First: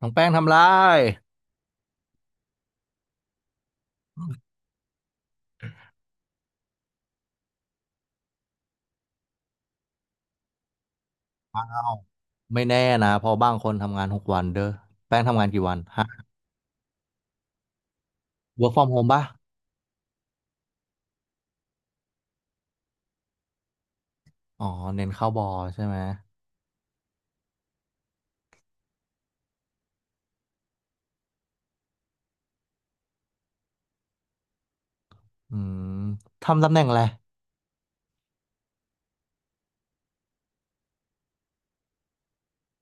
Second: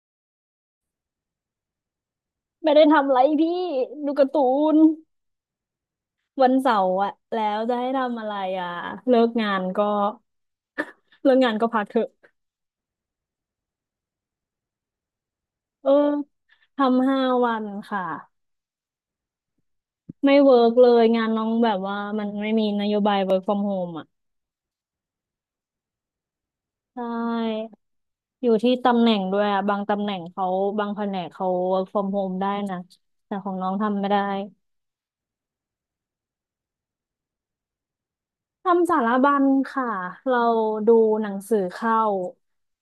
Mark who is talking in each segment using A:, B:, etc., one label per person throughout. A: น้องแป้งทำไร
B: ไม่ได้ทำอะไรพี่ดูการ์ตูนวันเสาร์อะแล้วจะให้ทำอะไรอะเลิกงานก็ เลิกงาน
A: เอ้า
B: ก็พักเถอะ
A: ไม่แน่นะเพอบางคนทำงานหกวันเด้อแป้งทำงานกี่วัน
B: เออ
A: ฮะ
B: ทำห้าวันค่ะ
A: work from home ป่ะ
B: ไม่เวิร์กเลยงานน้องแบบว่ามันไม่มีนโยบาย work from home อ่ะ
A: อ๋อเน้นเข้าบอใช่ไหม
B: ใช่อยู่ที่ตำแหน่งด้วยอะบางตำแหน่งเขาบางแผนกเขา work from home ได้นะแต่ของน้องทำไม่ได้
A: อืมทำตำแหน่งอะไร
B: ทำสารบัญค่ะเราดูหนังสือเข้า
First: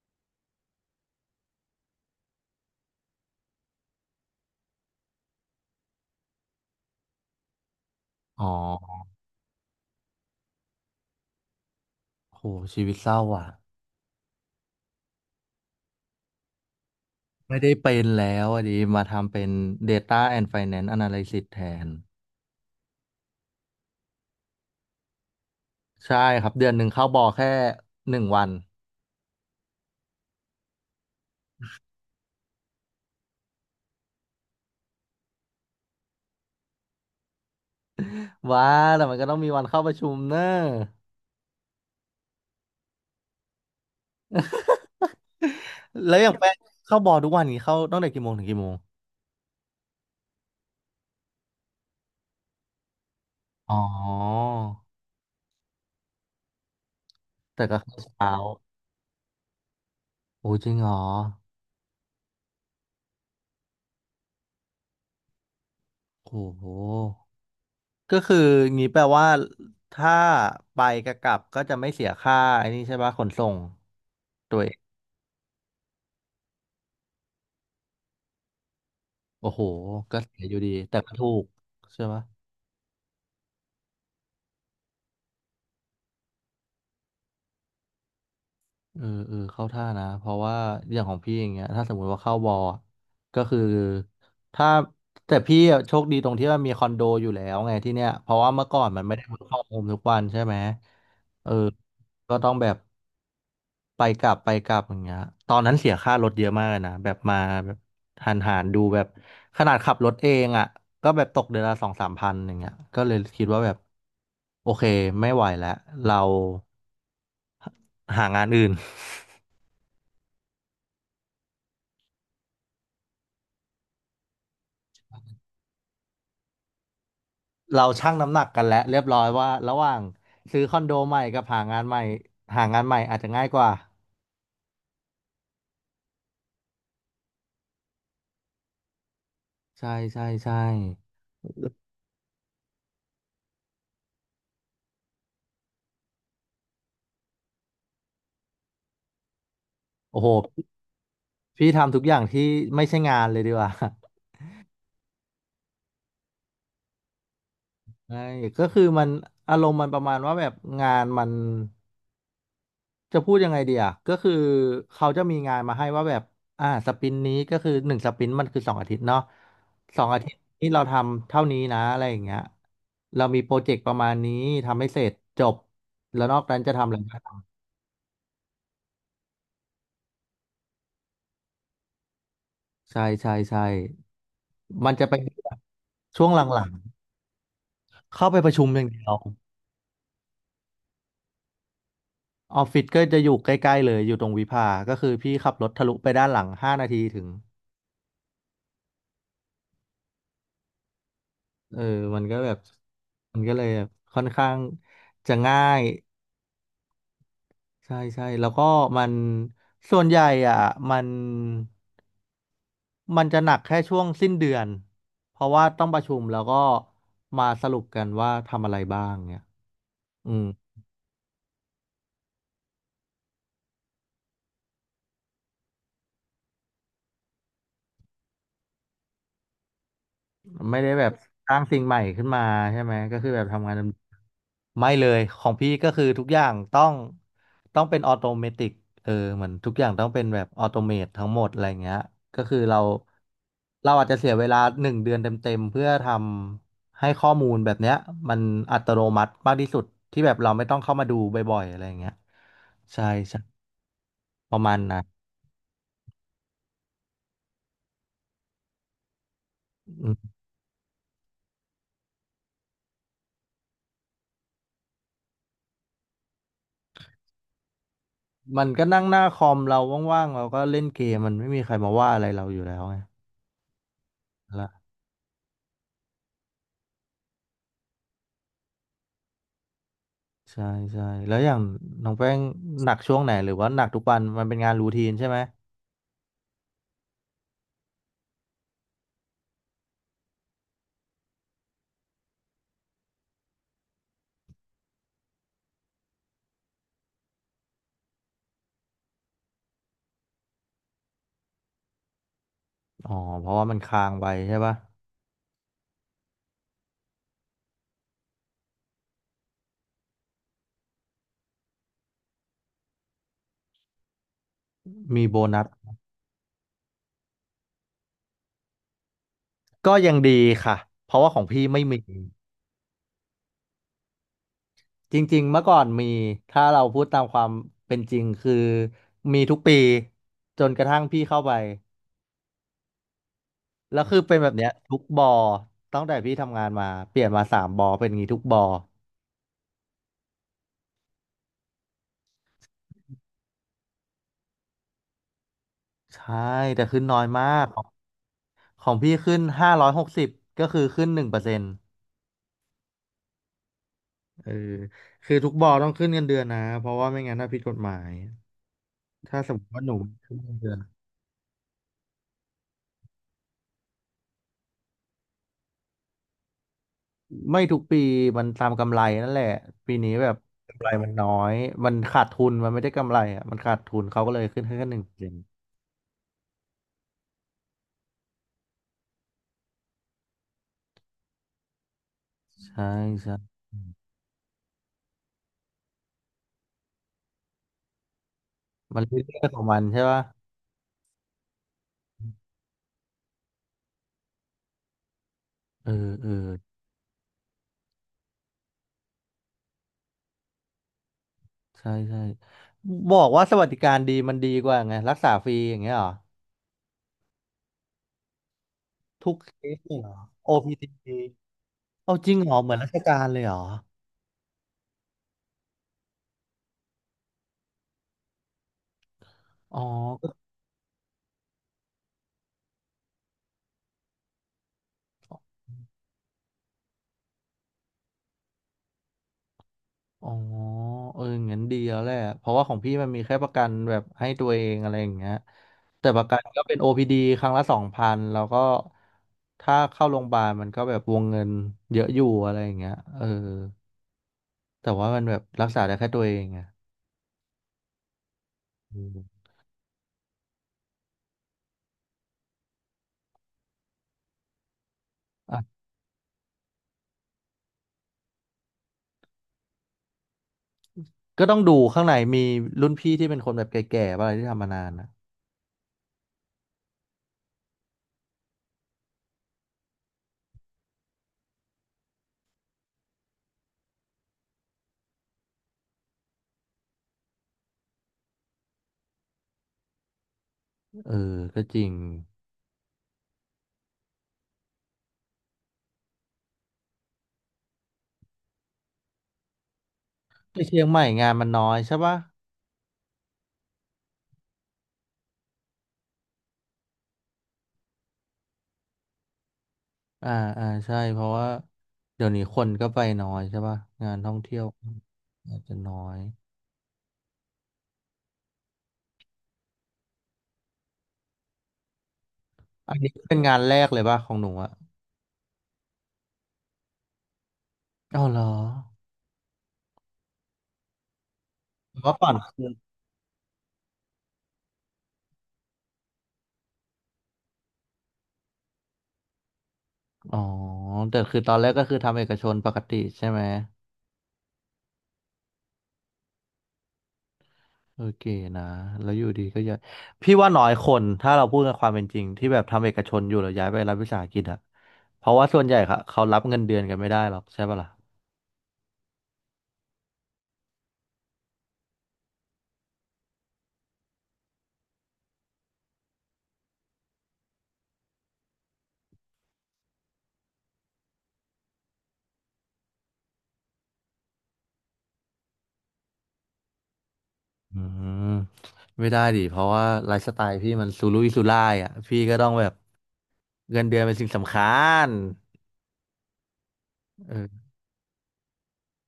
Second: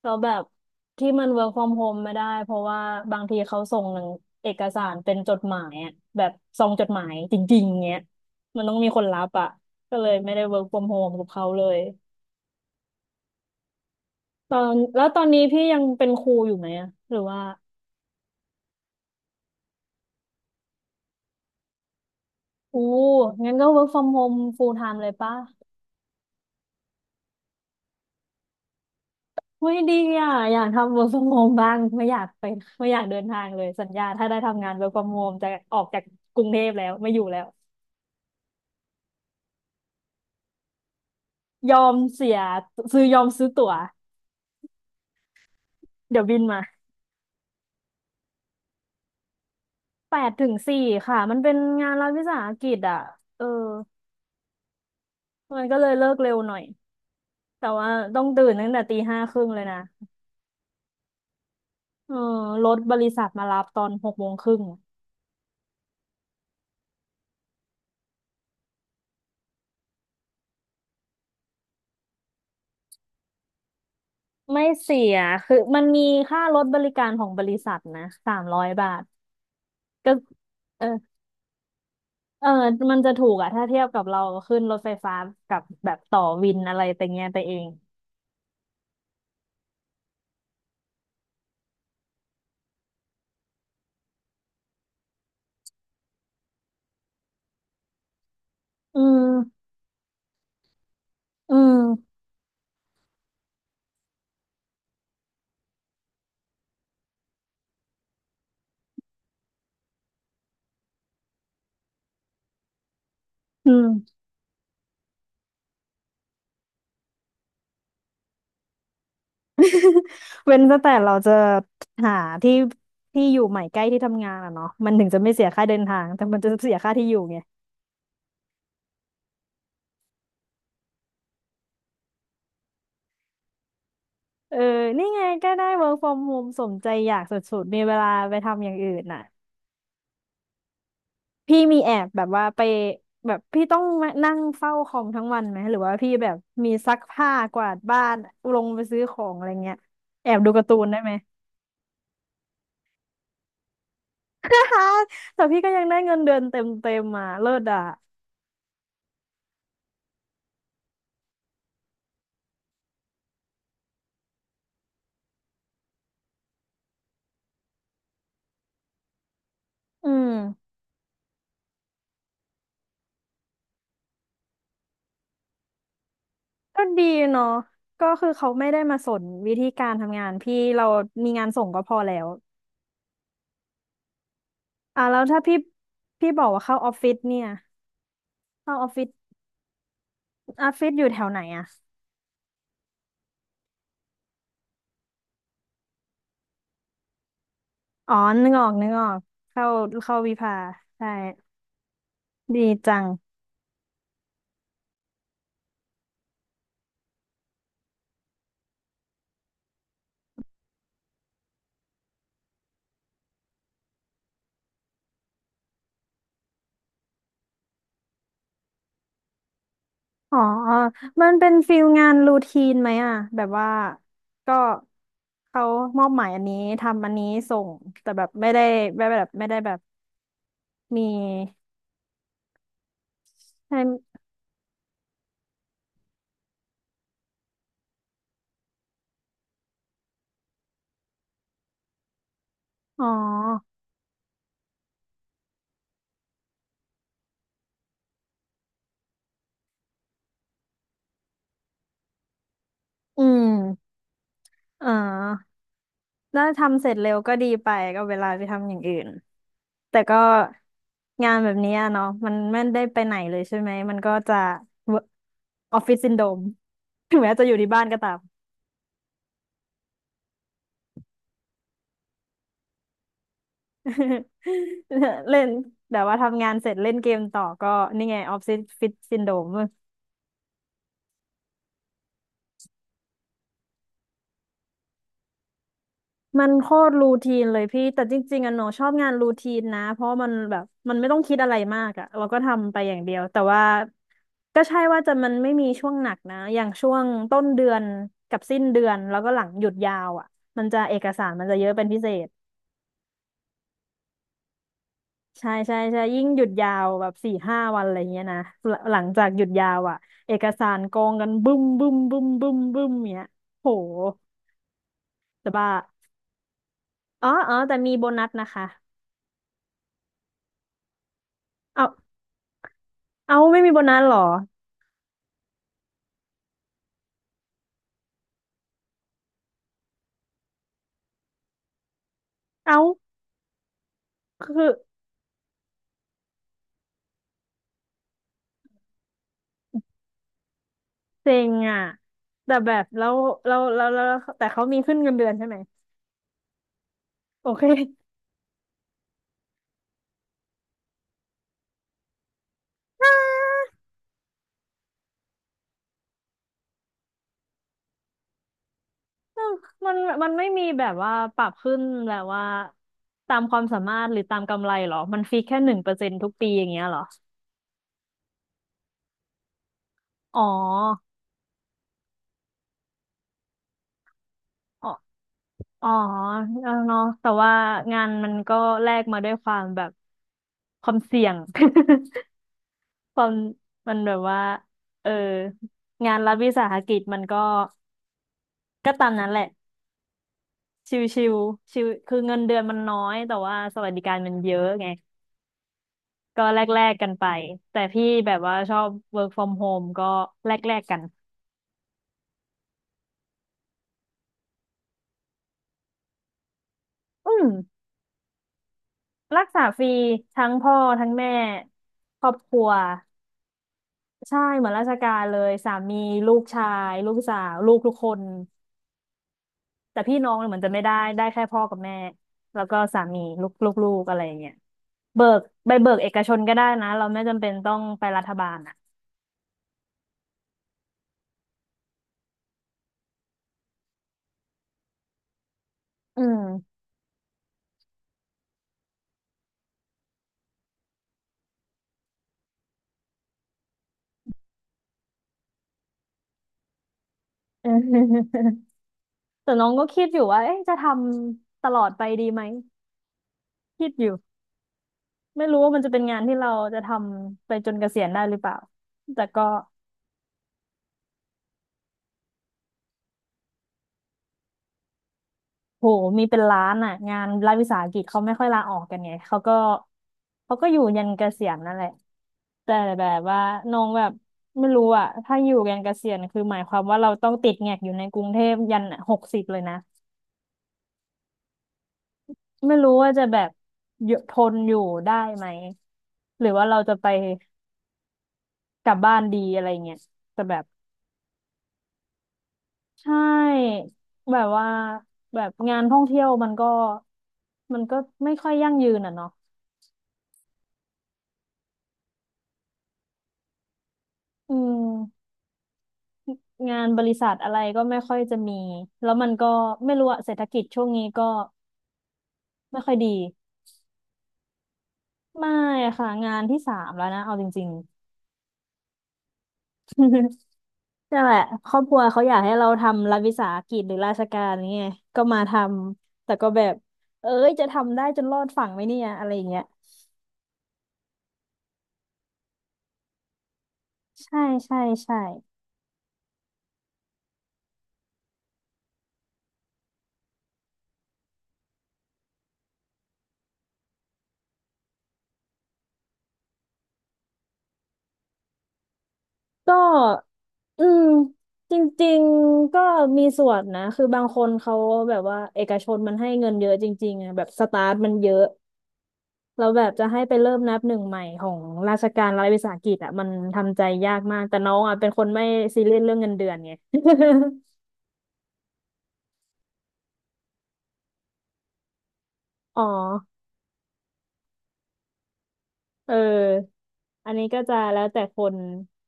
B: เราแบบที่มัน work from home ไม่ได้เพราะว่าบางทีเขาส่งหนังเอกสารเป็นจดหมายอะแบบซองจดหมายจริงๆเงี้ย
A: อ๋
B: มันต้องมีค
A: อ
B: นรับอ่ะก็เลยไม่ได้ work from home กับเขาเลย
A: โหชีวิตเศร้าอ่ะ
B: ตอนแล้วตอนนี้พี่ยังเป็นครูอยู่ไหมอะหรือว่า
A: ไม่ได้เป็นแล้วอ่ะดิมาทำเป็น Data and Finance Analysis แทน
B: อู้งั้นก็ work from home full time เลยปะ
A: ใช่ครับ เดือนหนึ่งเข้าบอแค่หนึ่งวัน
B: เฮ้ยดีอ่ะอยากทำ work from home บ้างไม่อยากไปไม่อยากเดินทางเลยสัญญาถ้าได้ทำงาน work from home จะออกจากกรุงเทพแล้วไม่อยู่แล้ว
A: ว้าแต่มันก็ต้องมีวันเข้าประชุมเนอะ
B: ยอมเสียยอมซื้อตั๋ว
A: แล้ว
B: เดี๋ยว
A: อย่าง
B: บิน
A: แป้ง
B: มา
A: เข้าบอทุกวันนี้เข้าตั้งแต่กี่โมงถึงกี่โมง
B: แปดถึงสี่ค่ะมันเป็นงานรัฐวิสาหกิจอ่ะเออ
A: อ๋อ
B: มันก็เลยเลิกเร็วหน่อย
A: แต่
B: แต่
A: ก็
B: ว่า
A: เข้า
B: ต้อง
A: เช้า
B: ตื่นตั้งแต่ตีห้าครึ่งเลยนะ
A: โอ้จริงเหรอ
B: เออรถบริษัทมารับตอนหกโมงครึ่ง
A: โอ้โหก็คืองี้แปลว่าถ้าไปกับกลับก็จะไม่เสียค่าไอ้นี่ใช่ปะขนส่งตัว
B: ไม่
A: เอง
B: เสียคือมันมีค่ารถบริการของบริษัทนะ300 บาท
A: โอ้โห
B: ก็
A: ก็เสียอยู่ดี
B: เออ
A: แต่ก็ถูกใช่ไหม
B: เออมันจะถูกอะถ้าเทียบกับเราขึ้นรถไฟฟ้ากับแบบต่อวินอะไรแต่เงี้ยไปเอง
A: เออเออเข้าท่านะเพราะว่าอย่างของพี่อย่างเงี้ยถ้าสมมุติว่าเข้าบอลอะก็คือถ้าแต่พี่อะโชคดีตรงที่ว่ามีคอนโดอยู่แล้วไงที่เนี้ยเพราะว่าเมื่อก่อน
B: อื
A: มันไม่ได้เวิร์กอร
B: ม
A: โฮมทุกวันใช่ไหมเออ
B: อืม
A: ก็ต้องแบบไปกลับไปกลับอย่างเงี้ยตอนนั้นเสียค่ารถเยอะมากเลยนะแบบมาแบบหันหันดูแบบขนาดขับรถเองอ่ะก็แบบตกเดือนละสองสามพันอย่างเงี้ยก็เลยคิดว่าแบ
B: อื
A: บ
B: ม
A: โอเคไม่ไหวแล้วเราหางานอื่น
B: เว้นแต่เราจะหาที่ที่อยู่ใหม่ใกล้ที่ทำงานอะเนาะมันถึงจะไม่เสียค่าเดินทางแต่มันจะเสียค่าที่อยู่ไง
A: เราชั่งน้ำหนักกันแล้วเรียบร้อยว่าระหว่างซื้อคอนโดใหม่กับหางานใหม่หางานใหม่อาจจะง่ายกว่า
B: เออนี่ไงก็ได้ work from home สมใจอยากสุดๆมีเวลาไปทำอย่างอื่นน่ะ
A: ใช่ใช่ใช่
B: พี่มีแอบแบบว่าไปแบบพี่ต้องมานั่งเฝ้าคอมทั้งวันไหมหรือว่าพี่แบบมีซักผ้ากวาดบ้านลงไปซื้อของอะไรเงี้ย
A: โอ้โห
B: แอบดูการ์ตูนได้ไหม
A: พี่ทำทุกอย่างที่ไม่ใช่งานเลยดีกว่า
B: แต่พี่ก็ยังได้เงินเดือนเต็มเต็มมาเลิศอ่ะ
A: ใช่ก็คือมันอารมณ์มันประมาณว่าแบบงานมันจะพูดยังไงดีอ่ะก็คือเขาจะมีงานมาให้ว่าแบบสปรินต์นี้ก็คือหนึ่งสปรินต์มันคือสองอาทิตย์เนาะสอง
B: อื
A: อาทิ
B: ม
A: ตย์นี้เราทำเท่านี้นะอะไรอย่างเงี้ยเรามีโปรเจกต์ประมาณนี้ทำให้เสร็จจบแล้วนอกนั้นจะ
B: ก็
A: ทำอะไร
B: ดีเนาะก็คือเขาไม่ได้มาสนวิธีการทำงานพี่เรามีงานส่งก็พอแล้ว
A: ใช่ใช่ใช่มัน
B: อ่ะ
A: จะเป็
B: แล้
A: น
B: วถ้า
A: แบ
B: พี่
A: บช่ว
B: พี่
A: งห
B: บอกว่า
A: ลัง
B: เข้าออฟฟิศเนี่ย
A: ๆ เข้าไปประชุม
B: เข้า
A: อ
B: อ
A: ย่าง
B: อฟ
A: เดี
B: ฟิ
A: ย
B: ศ
A: ว
B: ออฟฟิศอยู่แถวไหนอ่ะ
A: ออฟฟิศก็จะอยู่ใกล้ๆเลยอยู่ตรงวิภา ก็คือพี่ขับรถทะลุไปด้านหลังห้านาทีถึง
B: อ๋อนึกออกนึกออกเข้าเข้าวิภาใช่
A: เออมันก็แบบ
B: ดีจัง
A: มันก็เลยแบบค่อนข้างจะง่ายใช่ใช่แล้วก็มันส่วนใหญ่อ่ะมันมันจะหนักแค่ช่วงสิ้นเดือนเพราะว่าต้องประชุมแล้วก็มาสรุปกันว่าทำอะไรบ้างเนี่ยอื
B: อ๋อ
A: ม
B: มันเป็นฟิลงานรูทีนไหมอ่ะแบบว่าก็เขามอบหมายอันนี้ทำอันนี้ส่ง แต่แบบไม่ได้ไม่แบบไม่ได้แบบ
A: ไม่ได้
B: มี
A: แบบสร้างสิ่งใหม่ขึ้นมาใช่ไหมก็คือแบบทำงาน
B: ให้
A: เดิมไม่เลยของพี่ก็คือทุกอย่างต้องเป็นออโตเมติกเออเหมือนทุกอย่างต้องเป็นแบบออโตเมตทั้งหมดอะไรเงี้ยก็คือเรา
B: อ๋อ
A: เราอาจจะเสียเวลาหนึ่งเดือนเต็มๆเพื่อทำให้ข้อมูลแบบเนี้ยมันอัตโนมัติมากที่สุดที่แบบเราไม่ต้องเข้ามาดูบ่อยๆอะไรเงี้ยใช่
B: อื
A: ใช่
B: ม
A: ประมาณ
B: เออ
A: นั้น
B: แล้วทำเสร็จเร็วก็ดีไป ก็เวลาไปทำอย่างอื่น แต่
A: อืม
B: ก็งานแบบนี้อะเนาะมันไม่ได้ไปไหนเลยใช่ไหมมันก็จะออฟฟิศซินโดรมถึงแม้จะอยู่ที่บ้านก็ตาม
A: มันก็นั่งหน้าคอมเราว่างๆเราก็เล่นเกมมันไม่มีใครมาว่าอะไรเราอยู่แล้วไง
B: เล่นแต่ว่าทำงานเสร็จเล่นเกมต่อก็นี่ไงออฟฟิศซินโดม
A: ใช่ใช่แล้วอย่างน้องแป้งหนักช่วงไหนหรือว่าหนักทุกวันมันเป็นงานรูทีนใช่ไหม
B: มันโคตรรูทีนเลยพี่แต่จริงๆอะหนูชอบงานรูทีนนะเพราะมันแบบมันไม่ต้องคิดอะไรมากอะเราก็ทำไปอย่างเดียวแต่ว่าก็ใช่ว่าจะมันไม่มีช่วงหนักนะอย่างช่วงต้นเดือนกับสิ้นเดือนแล้วก็หลังหยุดยาวอะมันจะเอกสารมันจะเยอะเป็นพิเศษ
A: อ๋อเพราะว่ามันค้างไว้ใช่ปะ
B: ใช่ใช่ใช่ยิ่งหยุดยาวแบบ4-5 วันอะไรเงี้ยนะหลังจากหยุดยาวอ่ะเอกสารกองกันบึ้มบึ้มบึ้มบึ้มบึ้มเนี้ยโห
A: มีโบ
B: จะ
A: นัส
B: บ้าอ๋ออ๋อแต่มีโบนัสนะคะ
A: ก็ยังดีค่ะเพราะว่าของพี่ไม่
B: เอา
A: มี
B: เอาไม่มีโบนัสเหรอ
A: จริงๆเมื่อก่อนมีถ้าเราพูดตามความเป็นจริงคือมีทุกปีจนกระทั่งพี่เข้าไป
B: เอา
A: แล้วคือเป็นแบ
B: คื
A: บ
B: อ
A: เนี้ยทุกบอตั้งแต่พี่ทำงานมาเปลี่ยนมาสามบอเป็นอย่างงี้ทุกบอ
B: เซ็งอ่ะแต่แบบแล้วแล้วแต่เขามีขึ้นเงินเดือนใช่ไหม
A: ใช่แต่ขึ้นน้อยมา
B: โอเค
A: กของพี่ขึ้นห้าร้อยหกสิบก็คือขึ้นหนึ่งเปอร์เซ็นต์ เออคือทุกบอต้องขึ้นเงินเดือนนะเพราะว่าไม่งั้นถ้าผิดกฎหมายถ้าสมมติว่าห
B: มั
A: นู
B: นมัน
A: ขึ้น
B: ไม่
A: เงิน
B: มี
A: เดือน
B: แบบว่าปรับขึ้นแบบว่าตามความสามารถหรือตามกำไรเหรอมันฟิกแค่1%ทุกปีอย่างเงี้ยเหรอ
A: ไม่ทุกปีมันตามกำไรนั่นแหละปีนี้แบบ
B: อ๋
A: กำไรมันน้อยมันขาดทุนมันไม่ได้กำไรอ่ะมันขาดทุนเขาก็เลยขึ้นให้
B: อ
A: แค่หนึ่งเปอร์เซ็นต์
B: อ๋อเออเนาะแต่ว่างานมันก็แลกมาด้วยความแบบความเสี่ยง
A: ใช่
B: ความ
A: ใช่
B: มันแบบว่า เออ งานรัฐวิสาหกิจมันก็ก็
A: มัน
B: ตาม
A: เรื
B: นั้นแหละ
A: ่องของมันใช่ปะ
B: ชิวชิวชิวคือเงินเดือนมันน้อย แต่ว่าสวัสดิการมันเยอะไง
A: เออเออ
B: ก็แลกแลกกันไป แต่พี่แบบว่าชอบ work from home ก็แลกแลกกัน
A: ใช่ใช่บอกว่าสวัสดิการดีมันดีกว่าไงรักษาฟรีอย่างเงี้ยเหรอ
B: อืม
A: ทุก
B: รัก
A: เค
B: ษา
A: ส
B: ฟรี
A: เลยเหรอ
B: ทั้งพ่อทั้ง
A: OPT
B: แม่
A: เอา
B: คร
A: จ
B: อ
A: ริ
B: บ
A: งเห
B: ค
A: รอ
B: รัว
A: เหมือนราชการเลยเหรอ
B: ใช่เหมือนราชการเลยสามีลูกชายลูกสาวลูกทุกคน
A: อ๋อ
B: แต่พี่น้องเนี่ยเหมือนจะไม่ได้ได้แค่พ่อกับแม่แล้วก็สามีลูกลูกลูกอะไรอย่างเงี้ยเบิกใบเบิกเอกชนก็ได้นะเราไม่จำเป็นต้องไปรัฐบาลอ่ะ
A: อ๋อเอองั้นดีแล้วแหละเพราะว่าของพี่มันมีแค่ประกันแบบให้ตัวเองอะไรอย่างเงี้ยแต่ป
B: อื
A: ระกัน
B: ม
A: ก็เป็น OPD ครั้งละสองพันแล้วก็ถ้าเข้าโรงพยาบาลมันก็แบบวงเงินเยอะอยู่อะไรอย่างเงี้ยเออแต่ว่ามันแบบรักษาได้แค่ตัวเองไง อืม
B: แต่น้องก็คิดอยู่ว่าเอ๊ะจะทำตลอดไปดีไหมคิดอยู่ไม่รู้ว่า
A: อ่ะ
B: มันจะเป็นงานที่เราจะทำไปจนเกษียณได้หรือเปล่าแต่ก็
A: ก็ต้องดูข้างในมีรุ่นพี่ที่เป็นคนแบบแก่ๆป่ะอะไรที่ทำมานานอ่ะ
B: โหมีเป็นล้านอ่ะงานรัฐวิสาหกิจเขาไม่ค่อยลาออกกันไงเขาก็อยู่ยันเกษียณนั่นแหละแต่แบบว่าน้องแบบไม่รู้อ่ะถ้าอยู่ยันเกษียณคือหมายความว่าเราต้องติดแงกอยู่ในกรุงเทพยัน60เลยนะ
A: เออก็จริง
B: ไม่รู้ว่าจะแบบอยู่ทนอยู่ได้ไหมหรือว่าเราจะไปกลับบ้านดีอะไรเงี้ยแต่แบ
A: ที่
B: บ
A: เชียงใหม่งานมันน้อยใช่ปะ
B: ใช่แบบว่าแบบงานท่องเที่ยวมันก็ไม่ค่อยยั่งยืนอ่ะเนาะ
A: อ่าอ่าใช่เพราะว่าเดี๋ยวนี้คนก็ไปน้อยใช่ป่ะงานท่อง
B: อื
A: เที่ยว
B: ม
A: อาจจะน้อย
B: งานบริษัทอะไรก็ไม่ค่อยจะมี แล้วมันก็ไม่รู้อะเศรษฐกิจช่วงนี้ก็ไม่ค่อ
A: อั
B: ย
A: น
B: ดี
A: นี้เป็นงานแรกเลยป่ะของหนูอะ
B: ไม่ค่ะงานที่สามแล้วนะเอาจริง
A: อ๋อเหรอ
B: ๆ นั่นแหละครอบค
A: แต่
B: รัว
A: ว่า
B: เขา
A: ก่อ
B: อ
A: น
B: ยากให้
A: คือ
B: เราทำรัฐวิสาหกิจหรือราชการนี่ไงก็มาทำแต่ก็แบบเอ้ยจะทำได้จนรอดฝั่งไหมเนี่ยอะไรอย่างเงี้ย
A: อ๋อแต่คือตอนแรกก็คือทำเอกชนปกติใช่ไหม
B: ใช่ใช่ใช่
A: โอเคนะแล้วอยู่ดีก็ย้ายพี่ว่าน้อยคนถ้าเราพูดกันความเป็นจริงที่แบบทำเอกชนอยู่แล้วย้ายไปรัฐวิสาหกิจอะเพราะว่าส่วนใหญ่ค่ะเขารับเงินเดือนกันไม่ได้หรอกใช่ป่ะล่ะ
B: ก็อืมจริงๆก็มีส่วนนะคือบางคนเขาแบบว่าเอกชนมันให้เงินเยอะจริงๆอะแบบสตาร์ทมันเยอะ เราแบบจะให้ไปเริ่มนับหนึ่งใหม่ของราชการรัฐวิสาหกิจอ่ะมันทำใจยากมากแต่น้องอ่ะเป็นคนไม่ซีเรียสเรื่องเงินเดือนไง
A: อืมไม่ได้ดิเพราะว่าไลฟ์สไตล์พี่มันสูรุ่ยสูร่ายอ่ะพี่ก็ต้องแบบ
B: อ๋อ
A: เงินเดือนเป็นสิ่งสำคัญ
B: เอออันนี้
A: เอ
B: ก็
A: อ
B: จะแล้วแต่คน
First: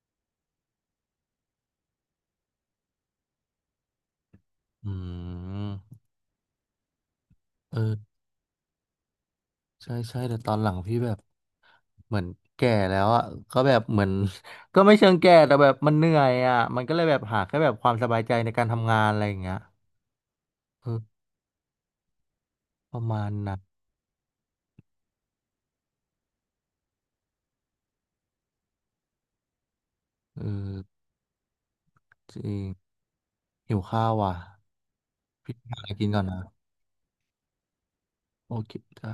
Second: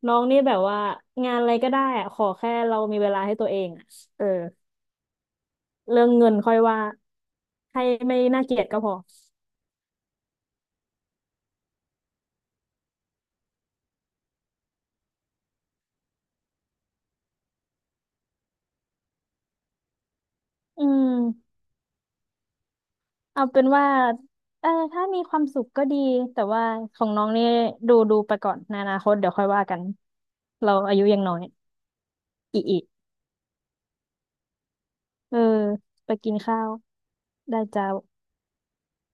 B: น้องนี่แบบว่างานอะไรก็ได้อ่ะขอแค่เรามีเวลาให้ตัวเองอะเออ
A: อืม
B: เรื่องเงินค่อยว่า
A: เอ
B: ให้
A: อ
B: ไม่น่าเกลียดก็พอ
A: ใช่ใช่แต่ตอนหลังพี่แบบเหมือนแก่แล้วอ่ะก็แบบเหมือน ก็ไม่เชิงแก่แต่แบบมันเหนื่อยอ่ะมันก็เลยแบบหาแค่แบบความสบายใจในการทำงานอะไรอย่างเงี้ย
B: อื
A: เออ
B: ม
A: ประมาณ
B: เอา
A: นั้น
B: เป็นว่าเออถ้ามีความสุขก็ดีแต่ว่าของน้องนี่ดูไปก่อนในอนาคตเดี๋ยวค่อยว่ากัน
A: เอ
B: เรา
A: อ
B: อายุยังน้อย
A: จริ
B: อี
A: ง
B: กอี
A: หิวข้าวว่ะ
B: เออ
A: พี่หาอะไรกิน
B: ไป
A: ก่อน
B: กิน
A: นะ
B: ข้าวได้จ้าว
A: โอเคจ้า